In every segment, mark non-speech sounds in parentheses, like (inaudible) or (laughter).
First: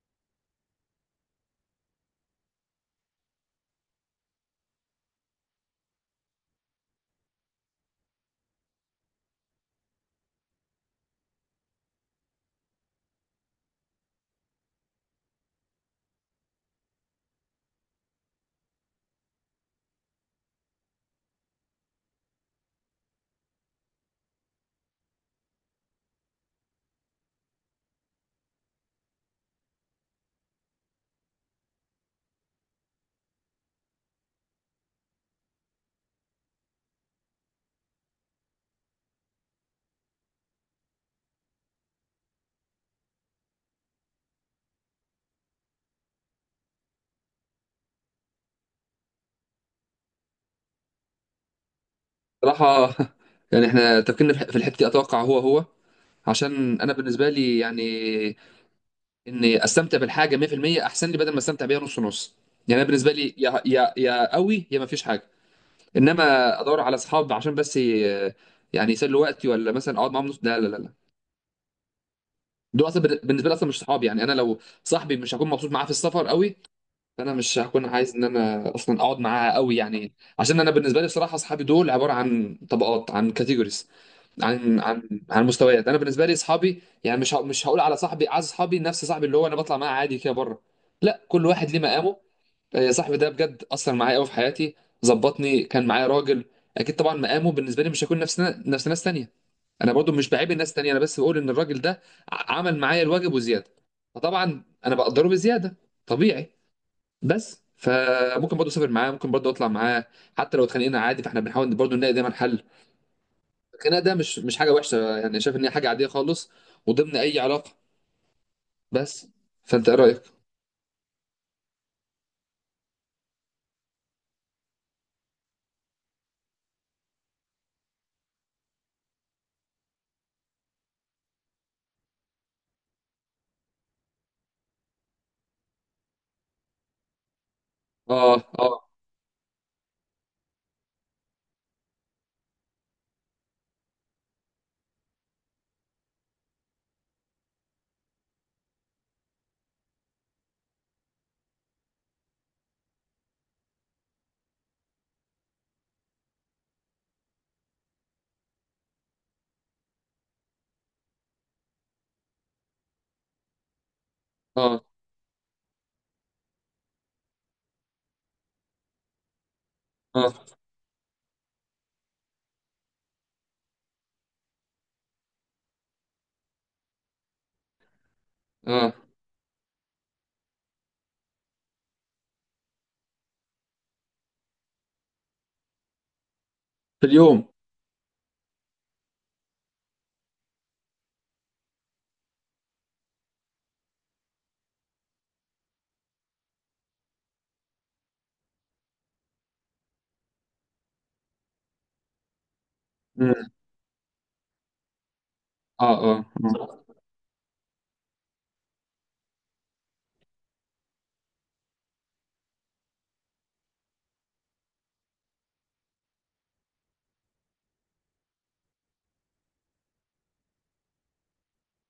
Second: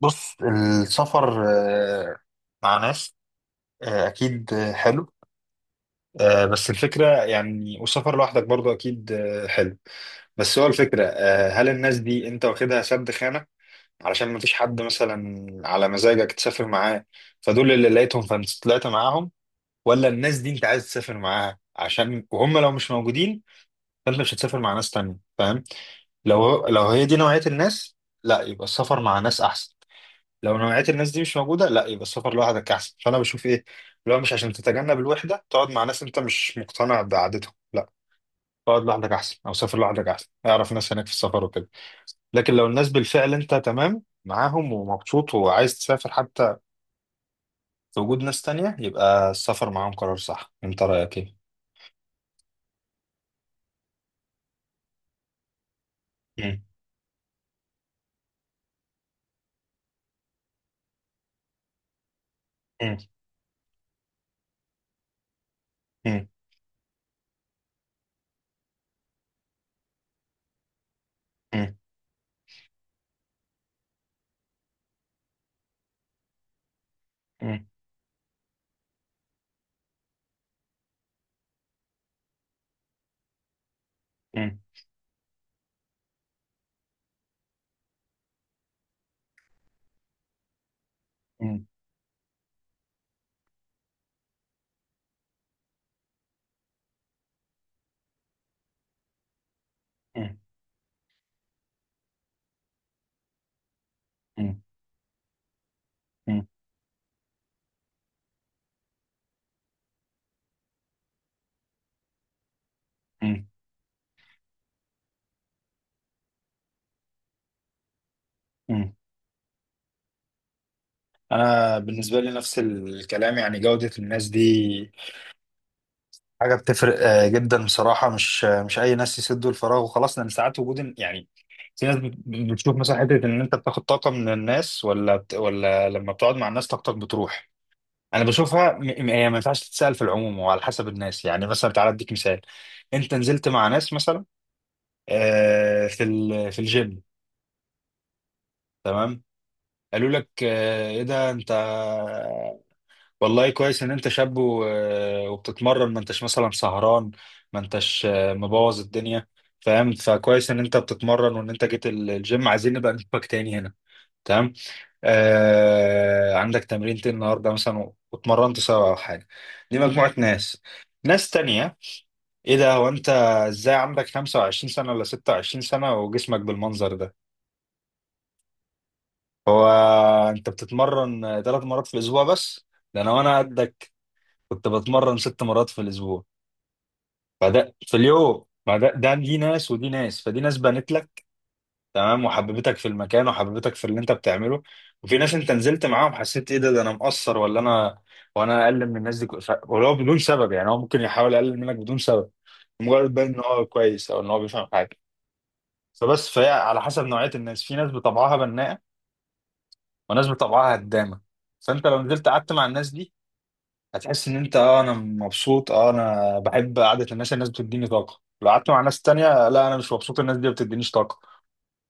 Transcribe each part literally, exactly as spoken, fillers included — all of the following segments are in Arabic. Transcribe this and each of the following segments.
بص، السفر آه، مع ناس. آه، أكيد. آه، حلو. آه، بس الفكرة يعني، والسفر لوحدك برضو أكيد. آه، حلو. بس هو الفكرة، آه، هل الناس دي أنت واخدها سد خانة علشان مفيش حد مثلا على مزاجك تسافر معاه، فدول اللي لقيتهم فأنت طلعت معاهم، ولا الناس دي أنت عايز تسافر معاها عشان، وهم لو مش موجودين فأنت مش هتسافر مع ناس تانية، فاهم؟ لو لو هي دي نوعية الناس، لا، يبقى السفر مع ناس أحسن. لو نوعية الناس دي مش موجودة، لا، يبقى السفر لوحدك أحسن. فأنا بشوف إيه، لو مش عشان تتجنب الوحدة تقعد مع ناس أنت مش مقتنع بعادتهم، لا، اقعد لوحدك أحسن، أو سافر لوحدك أحسن، أعرف ناس هناك في السفر وكده. لكن لو الناس بالفعل أنت تمام معاهم ومبسوط وعايز تسافر حتى في وجود ناس تانية، يبقى السفر معاهم قرار صح. أنت رأيك إيه؟ صراحة. (laughs) يعني احنا تفكيرنا في في الحتة دي، اتوقع هو هو، مم. عشان انا بالنسبة لي يعني اني استمتع بالحاجة مئة في المئة احسن لي، بدل ما استمتع بيها نص نص. يعني انا مم. بالنسبة لي يا يا يا قوي يا ما فيش حاجة. مم. انما ادور على اصحاب عشان بس ي- يعني يسلوا وقتي، ولا مثلا اقعد معاهم نص؟ لا لا لا لا. مم. دول اصلا بال- بالنسبة لي اصلا مش صحابي، يعني انا لو صاحبي مش هكون مبسوط معاه في السفر قوي، فانا مش مم. هكون عايز ان انا اصلا اقعد معاه قوي يعني. عشان انا بالنسبة لي بصراحة اصحابي دول عبارة عن طبقات، عن كاتيجوريز، مم. عن عن عن مستويات. انا بالنسبه لي اصحابي، يعني مش ه- مش هقول على صاحبي، عايز اصحابي نفس صاحبي اللي هو انا بطلع معاه عادي كده بره. لا، كل مم. واحد ليه مقامه. آه، صاحبي ده بجد اثر معايا قوي في حياتي، ظبطني، كان معايا راجل. اكيد طبعا مقامه بالنسبه لي مش هيكون نفس نفس ناس تانية. انا برضو مش بعيب الناس تانية، انا بس بقول ان الراجل ده ع- عمل معايا الواجب وزياده، مم. فطبعا انا بقدره بزياده، مم. طبيعي. بس فممكن برضو اسافر معاه، ممكن برضو اطلع معاه، حتى لو اتخانقنا عادي، فاحنا بنحاول برضو نلاقي دايما حل. مم. الخناقه ده مش مش حاجه وحشه يعني، شايف ان هي حاجه عاديه خالص وضمن اي علاقه. مم. بس فانت ايه رايك؟ أنا بالنسبة لي نفس الكلام، يعني جودة الناس دي حاجة بتفرق آه، جدا. بصراحة مش آه، مش أي ناس يسدوا الفراغ وخلاص، لأن ساعات وجود إن- يعني، في ناس بت- بتشوف مثلا حتة إن أنت بتاخد طاقة من الناس، ولا بت... ولا لما بتقعد مع الناس طاقتك بتروح. أنا اه، بشوفها م... اه، م- هي ما ينفعش تتسأل في العموم، وعلى حسب الناس. يعني مثلا تعالى أديك مثال: أنت نزلت مع ناس مثلا آه، في ال... في الجيم، تمام، قالوا لك آه، إيه ده أنت، والله كويس ان انت شاب و- آه، وبتتمرن، ما انتش مثلا سهران، ما انتش آه، مبوظ الدنيا، فاهم؟ فكويس ان انت بتتمرن، وان انت جيت ال- الجيم، عايزين نبقى نشوفك تاني هنا، تمام؟ اه، آه عندك تمرينتين النهارده مثلا، واتمرنت سوا او حاجه. دي مجموعه اه، ناس. ناس تانية: ايه ده، هو انت ازاي عندك خمسة وعشرين سنه ولا ستة وعشرين سنه وجسمك بالمنظر ده؟ اه. هو انت بتتمرن ثلاث مرات في الاسبوع بس؟ ده انا وانا قدك كنت بتمرن ست مرات في الاسبوع. في اليوم. فده في اليوم، ما ده ده دي ناس ودي ناس. فدي ناس بنت لك، تمام، وحببتك في المكان وحببتك في اللي انت بتعمله. وفي ناس انت نزلت معاهم حسيت ايه، ده ده انا مقصر ولا انا، وانا اقل من الناس دي، ك- ف- ولو بدون سبب. يعني هو ممكن يحاول يقلل منك بدون سبب، مجرد باين ان مم. هو كويس او ان هو بيفهم حاجه. اه، اه، فبس فهي على آه. حسب نوعيه الناس. في ناس بطبعها بناءه وناس بطبعها هدامه. فانت لو نزلت قعدت مع الناس دي هتحس ان انت، اه انا مبسوط، اه انا بحب قعده الناس، الناس بتديني طاقه. لو قعدت مع ناس تانية، لا انا مش مبسوط، الناس دي ما بتدينيش طاقه.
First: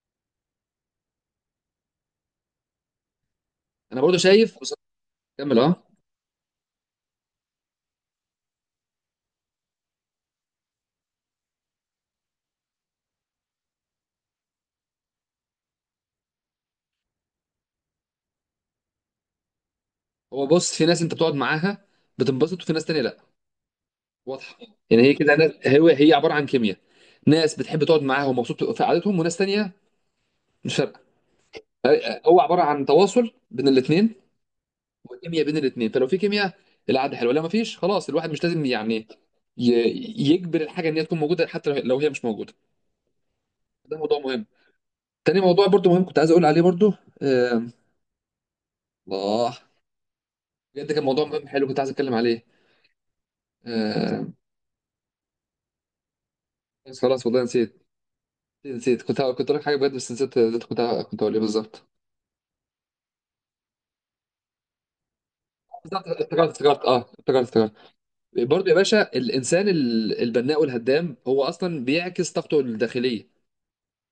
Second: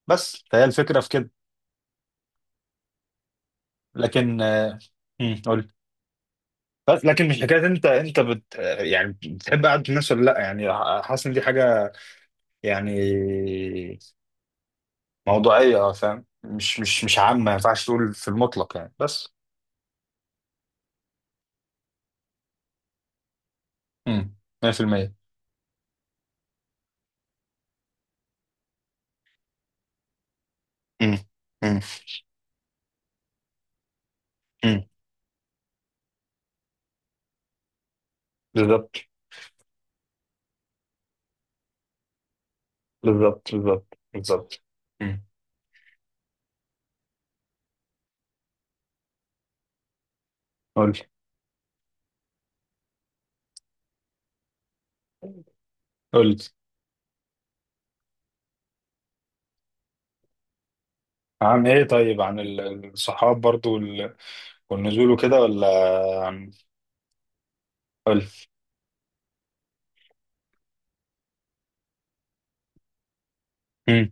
بس فهي الفكره في كده. انا برضو لكن شايف بص- آه، امم كمل قول. اه. بس لكن مش حكايه انت، انت بت يعني بتحب قعده الناس ولا لا يعني، حاسس ان دي حاجه يعني موضوعيه، اه، فاهم؟ مش مش مش عامه، ما ينفعش تقول في المطلق يعني بس. هو بص، في ناس انت بتقعد معاها بتنبسط، وفي ناس تانية لا. امم. واضحه. يعني مية في المية. هي كده ناس، هو هي عباره عن كيمياء، ناس بتحب تقعد معاها ومبسوط في قعدتهم، وناس تانية مش فارقه. امم. امم. هو عباره عن تواصل بين الاثنين، امم. والكيمياء بين الاثنين، فلو في كيمياء العاده حلوه، لو ما فيش خلاص الواحد مش لازم بالظبط. يعني ي- يجبر الحاجه ان هي تكون موجوده، حتى لو لو هي مش موجوده. بالظبط. ده بالظبط. موضوع مهم. بالظبط. امم تاني موضوع برضو مهم كنت عايز اقول عليه برضو. آم، الله، بجد قول. كان موضوع مهم حلو كنت عايز اتكلم عليه. آم، قول. بس خلاص والله نسيت. نسيت، كنت كنت اقول لك حاجه بجد، بس نسيت اللي كنت كنت اقول ايه عن ايه؟ بالظبط. طيب عن ال- الصحاب برضو وال- والنزول وكده ولا؟ بالظبط، افتكرت عن، افتكرت، اه افتكرت افتكرت. قول. برضو يا باشا، الانسان ال- البناء والهدام هو اصلا بيعكس طاقته الداخليه. مم.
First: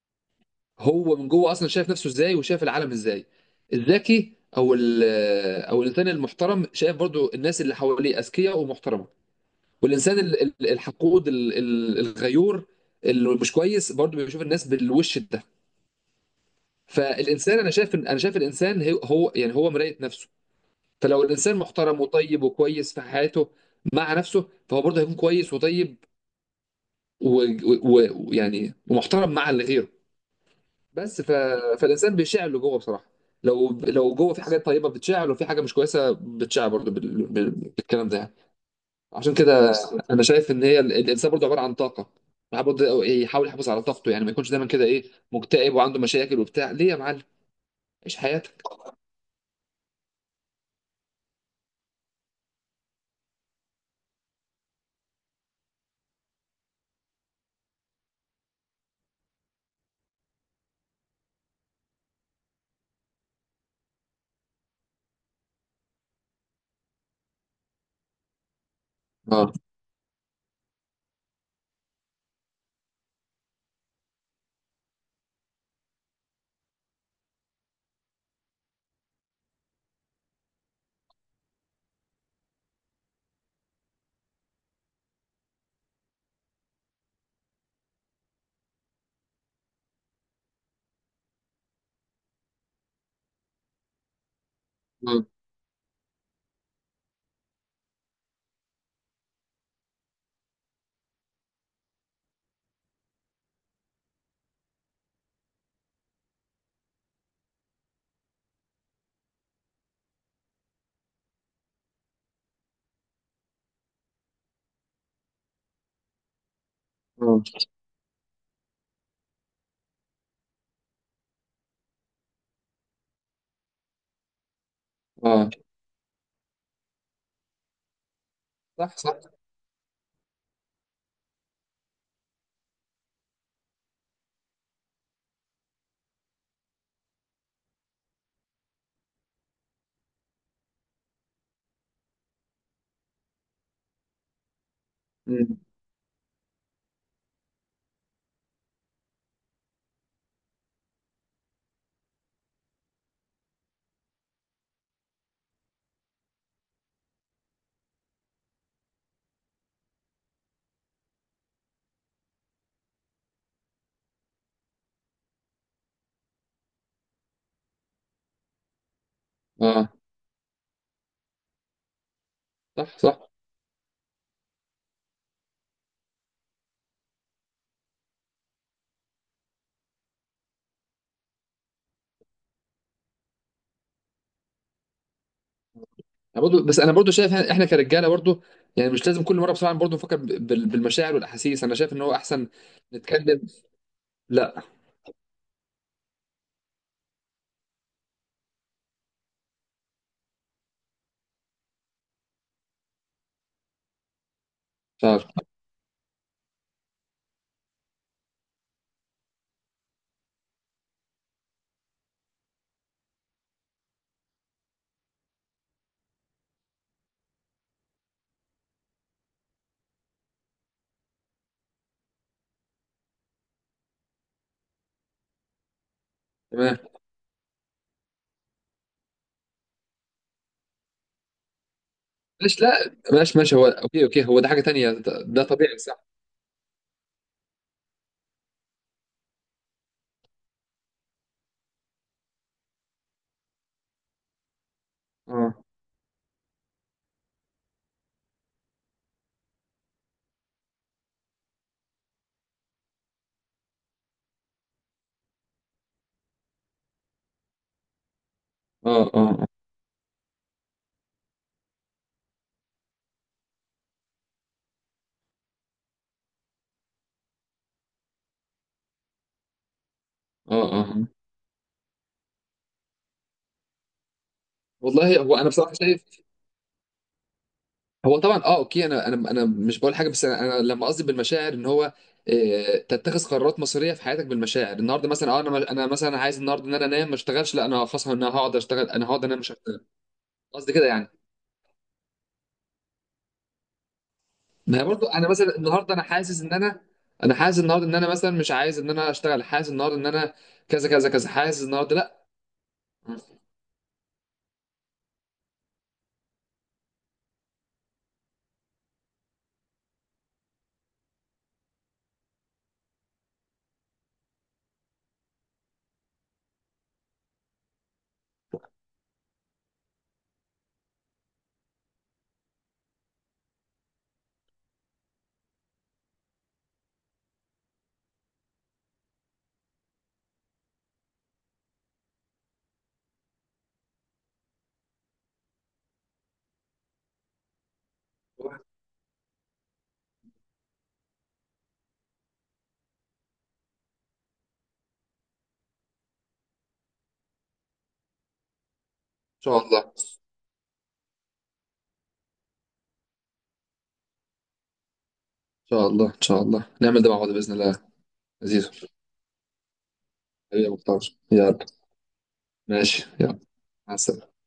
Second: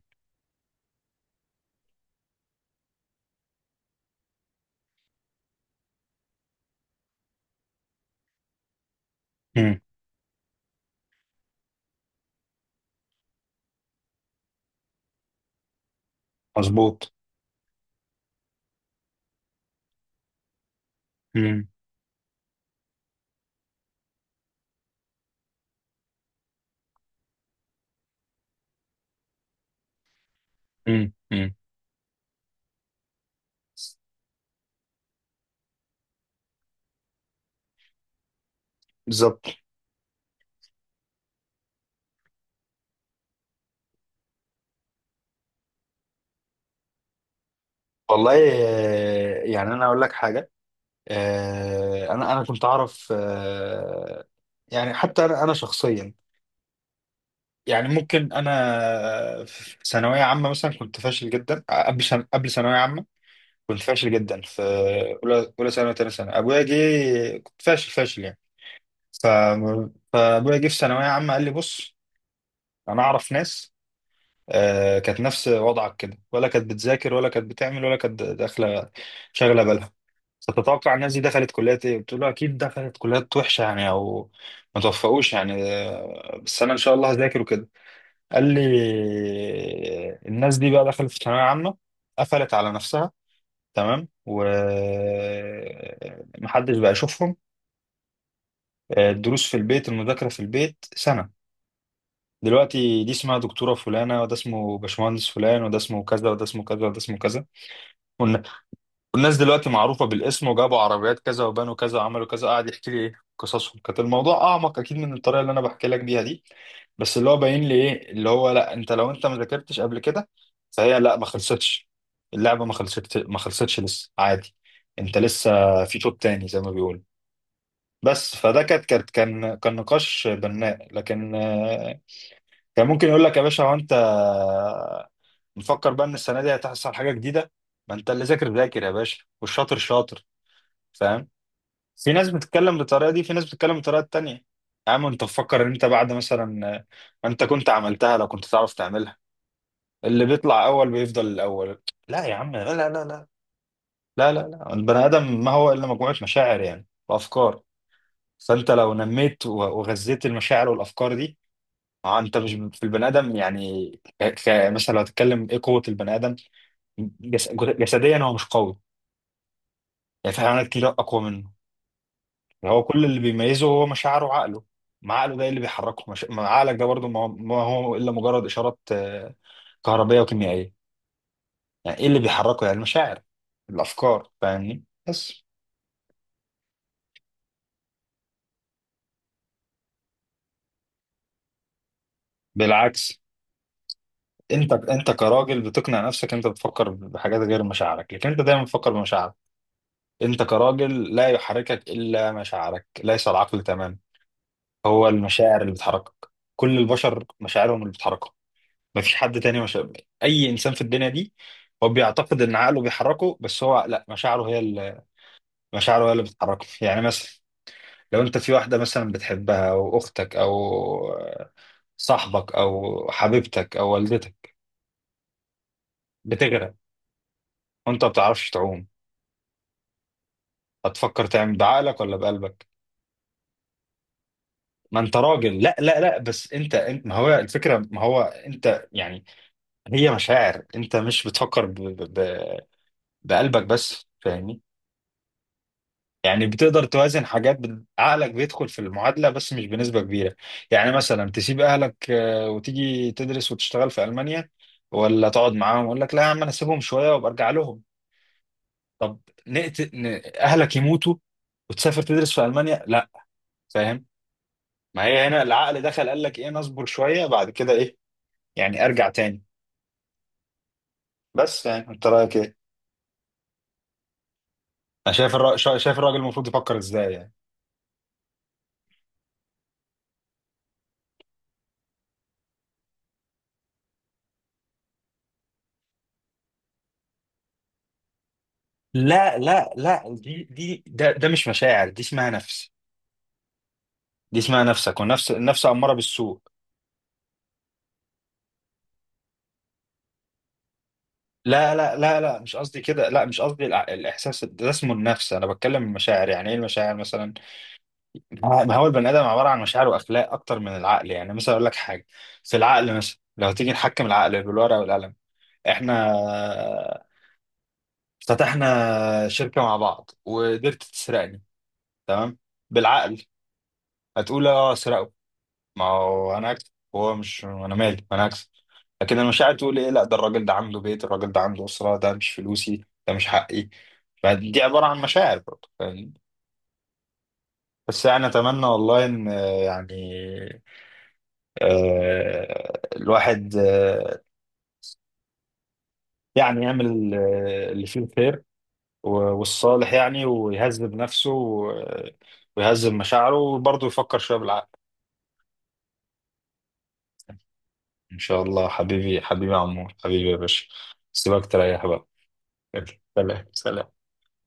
هو من جوه اصلا شايف نفسه ازاي، وشايف العالم ازاي. الذكي، او ال- او الانسان المحترم، شايف برضو الناس اللي حواليه اذكياء ومحترمه. مم. والانسان ال- ال- الحقود، ال- ال- الغيور، اللي مش كويس، برضو بيشوف الناس بالوش ده. مظبوط. فالانسان، انا شايف انا شايف الانسان هي- هو يعني، هو مراية نفسه. فلو الانسان مم. محترم وطيب وكويس في حياته مع نفسه، فهو برضه هيكون كويس وطيب، ويعني و... و... و- ويعني ومحترم مع اللي غيره. مم. بس ف... مم. فالانسان بيشعل اللي جوه بصراحه. لو لو جوه في حاجات طيبه، بتشعل، وفي حاجه مش كويسه، بتشعل برضه بال... بال... بالكلام ده يعني. عشان بالظبط. كده انا شايف ان هي ال- الانسان برضه عباره عن طاقه. الواحد برضه يحاول يحافظ على طاقته، يعني ما يكونش دايما كده، ايه، مكتئب وعنده مشاكل وبتاع. ليه يا معلم؟ عيش والله، حياتك. آه، يعني انا اقول لك حاجه، آه، انا انا كنت اعرف. آه، يعني حتى انا انا شخصيا، يعني ممكن انا في ثانويه عامه مثلا كنت فاشل جدا. قبل سن- قبل ثانويه عامه كنت فاشل جدا في اولى اولى ثانوي وثانيه ثانوي. ابويا جه، كنت فاشل فاشل يعني. اه، ابويا جه في ثانويه عامه قال لي بص، انا اعرف ناس آه، كانت نفس وضعك كده، ولا كانت بتذاكر ولا كانت بتعمل ولا كانت داخله شاغله بالها. فتتوقع الناس دي دخلت كليات ايه؟ بتقول له اكيد دخلت كليات وحشه يعني او ما توفقوش يعني، آه، بس انا ان شاء الله هذاكر وكده. قال لي، الناس دي بقى دخلت في ثانويه عامه قفلت على نفسها، تمام، اه، ومحدش بقى يشوفهم. آه، الدروس في البيت، المذاكره في البيت، سنه. دلوقتي دي اسمها دكتورة فلانة، وده اسمه باشمهندس فلان، وده اسمه كذا، وده اسمه كذا، وده اسمه كذا. والن- والناس دلوقتي معروفة بالاسم، وجابوا عربيات كذا، وبنوا كذا، وعملوا كذا. قاعد يحكي لي ايه قصصهم. كانت الموضوع أعمق أكيد من الطريقة اللي أنا بحكي لك بيها دي، بس اللي هو اه، باين لي ايه، اللي هو، لا، أنت لو أنت ما ذاكرتش قبل كده، فهي لا، ما خلصتش اللعبة، ما خلصتش، ما خلصتش، لسه عادي، أنت آه. لسه في شوط تاني زي ما بيقولوا. بس فده كانت صح، كانت- صح. كان كان نقاش بناء. لكن كان ممكن يقول لك يا باشا، هو انت نفكر بقى ان السنه دي هتحصل حاجه جديده؟ ما انت اللي ذاكر ذاكر يا باشا، والشاطر شاطر، فاهم؟ في ناس بتتكلم بالطريقه دي، في ناس بتتكلم بالطريقه التانيه. يا عم انت مم. تفكر ان انت بعد مثلا ما، انت كنت عملتها لو كنت تعرف تعملها. اللي بيطلع اول بيفضل الاول. لا يا عم، لا لا لا لا لا لا لا. البني ادم ما هو الا مجموعه مشاعر يعني وافكار. فانت لو نميت و- وغذيت المشاعر والافكار دي، اه، انت مش في البني ادم يعني. ك... ك- مثلا لو هتتكلم ايه قوه البني ادم، جس... جسديا هو مش قوي، اه، يعني في حيوانات كتير اقوى منه. هو صح، كل اللي صح. بيميزه هو مشاعره وعقله. ما عقله ده اللي بيحركه. مش... ما عقلك ده برضه، ما هو ما هو الا مجرد اشارات آه، كهربيه وكيميائيه. يعني ايه اللي بيحركه؟ يعني المشاعر، الافكار، فاهمني؟ بس. أنا برضو، بس انا برضو شايف احنا كرجاله برضو، يعني مش لازم كل مره بصراحه برضو نفكر بال- بالمشاعر والاحاسيس. انا شايف ان هو احسن بالعكس. نتكلم. لا. انت انت كراجل بتقنع نفسك انت بتفكر بحاجات غير مشاعرك، لكن انت دايما بتفكر بمشاعرك. انت كراجل لا يحركك الا مشاعرك، ليس العقل تماما. مش هو عارف. المشاعر اللي بتحركك. كل البشر مشاعرهم اللي بتحركهم، مفيش حد تاني. مشاعر اي انسان في الدنيا دي، هو بيعتقد ان عقله بيحركه، بس هو لا، مشاعره هي اللي مشاعره هي اللي بتحركه. يعني مثلا، لو انت في واحده مثلا بتحبها، او اختك، او صاحبك، او حبيبتك، او والدتك، بتغرق، تمام. وانت ما بتعرفش تعوم، هتفكر تعمل بعقلك ولا ماشي، بقلبك؟ لا، ماشي، ماشي. هو اوكي، اوكي، هو ده حاجة تانية، ما انت ده ده راجل. لا طبيعي لا صح. لا، بس انت انت، ما هو الفكره، ما هو انت يعني، هي مشاعر، انت مش بتفكر بقلبك بس، فاهمني؟ اه، يعني بتقدر توازن حاجات، بت- عقلك بيدخل في المعادلة بس مش بنسبة كبيرة. يعني مثلا تسيب أهلك آه، وتيجي تدرس وتشتغل في ألمانيا، ولا تقعد معاهم ويقول لك لا يا عم أنا أسيبهم شوية وبرجع لهم. اه، طب اه، نقت... ن... أهلك يموتوا وتسافر تدرس في ألمانيا؟ لا، فاهم؟ ما هي هنا العقل دخل قال لك إيه، نصبر شوية بعد كده إيه، يعني أرجع تاني. اه، اه، آه. بس يعني أنت رأيك إيه؟ أنا والله، شايف هو انا الر... بصراحة شا- شايف شايف. الراجل المفروض يفكر إزاي يعني. هو طبعا، اه، اوكي، انا انا انا مش بقول حاجة، بس انا أنا لما قصدي بالمشاعر ان هو آه، تتخذ قرارات مصيرية في حياتك بالمشاعر. النهارده مثلا، اه، انا انا مثلا عايز النهارده ان انا انام، ما اشتغلش. لا، انا خلاص انا هقعد اشتغل، انا هقعد لا انام مش لا هشتغل. لا، دي قصدي دي كده يعني. ده ده مش مشاعر، دي اسمها نفس، دي اسمها ما هي نفسك، برضو انا والنفس، مثلا النفس أمارة النهارده انا بالسوء. حاسس ان انا، انا حاسس النهارده ان انا مثلا مش عايز ان انا اشتغل، حاسس النهارده ان انا كذا كذا كذا، حاسس لا لا النهارده، لا لا. لا، مش قصدي كده، ان لا، مش قصدي الع- الإحساس ده اسمه النفس. أنا بتكلم المشاعر، يعني إيه المشاعر؟ مثلا، ما هو البني آدم عبارة عن مشاعر وأخلاق أكتر من العقل. يعني مثلا أقول لك حاجة، في العقل مثلا، لو تيجي نحكم العقل بالورقة والقلم، إحنا افتتحنا شركة مع بعض وقدرت تسرقني، تمام، بالعقل هتقول اه سرقوا، ما هو انا اكسب، هو مش انا مالي انا اكسب. لكن المشاعر تقول ايه، لا ده الراجل ده عنده بيت، الراجل ده عنده اسره، ده مش فلوسي، ده مش حقي. فدي عباره عن مشاعر برضه، فاهمني؟ بس يعني اتمنى والله ان، آه، يعني آه، الواحد، آه، يعني يعمل آه، اللي فيه الخير و- شاء والصالح الله، يعني، ويهذب نفسه و- ويهذب مشاعره، وبرضه يفكر شويه بالعقل. إن شاء الله، إن شاء الله نعمل ده مع بعض بإذن الله. ان شاء الله لذيذ. حبيبي، حبيبي يا عمور، حبيبي يا حبيبي باشا. يا محتوى. سيبك يلا، تريح بقى. ماشي يلا. سلام سلام. مع السلامة.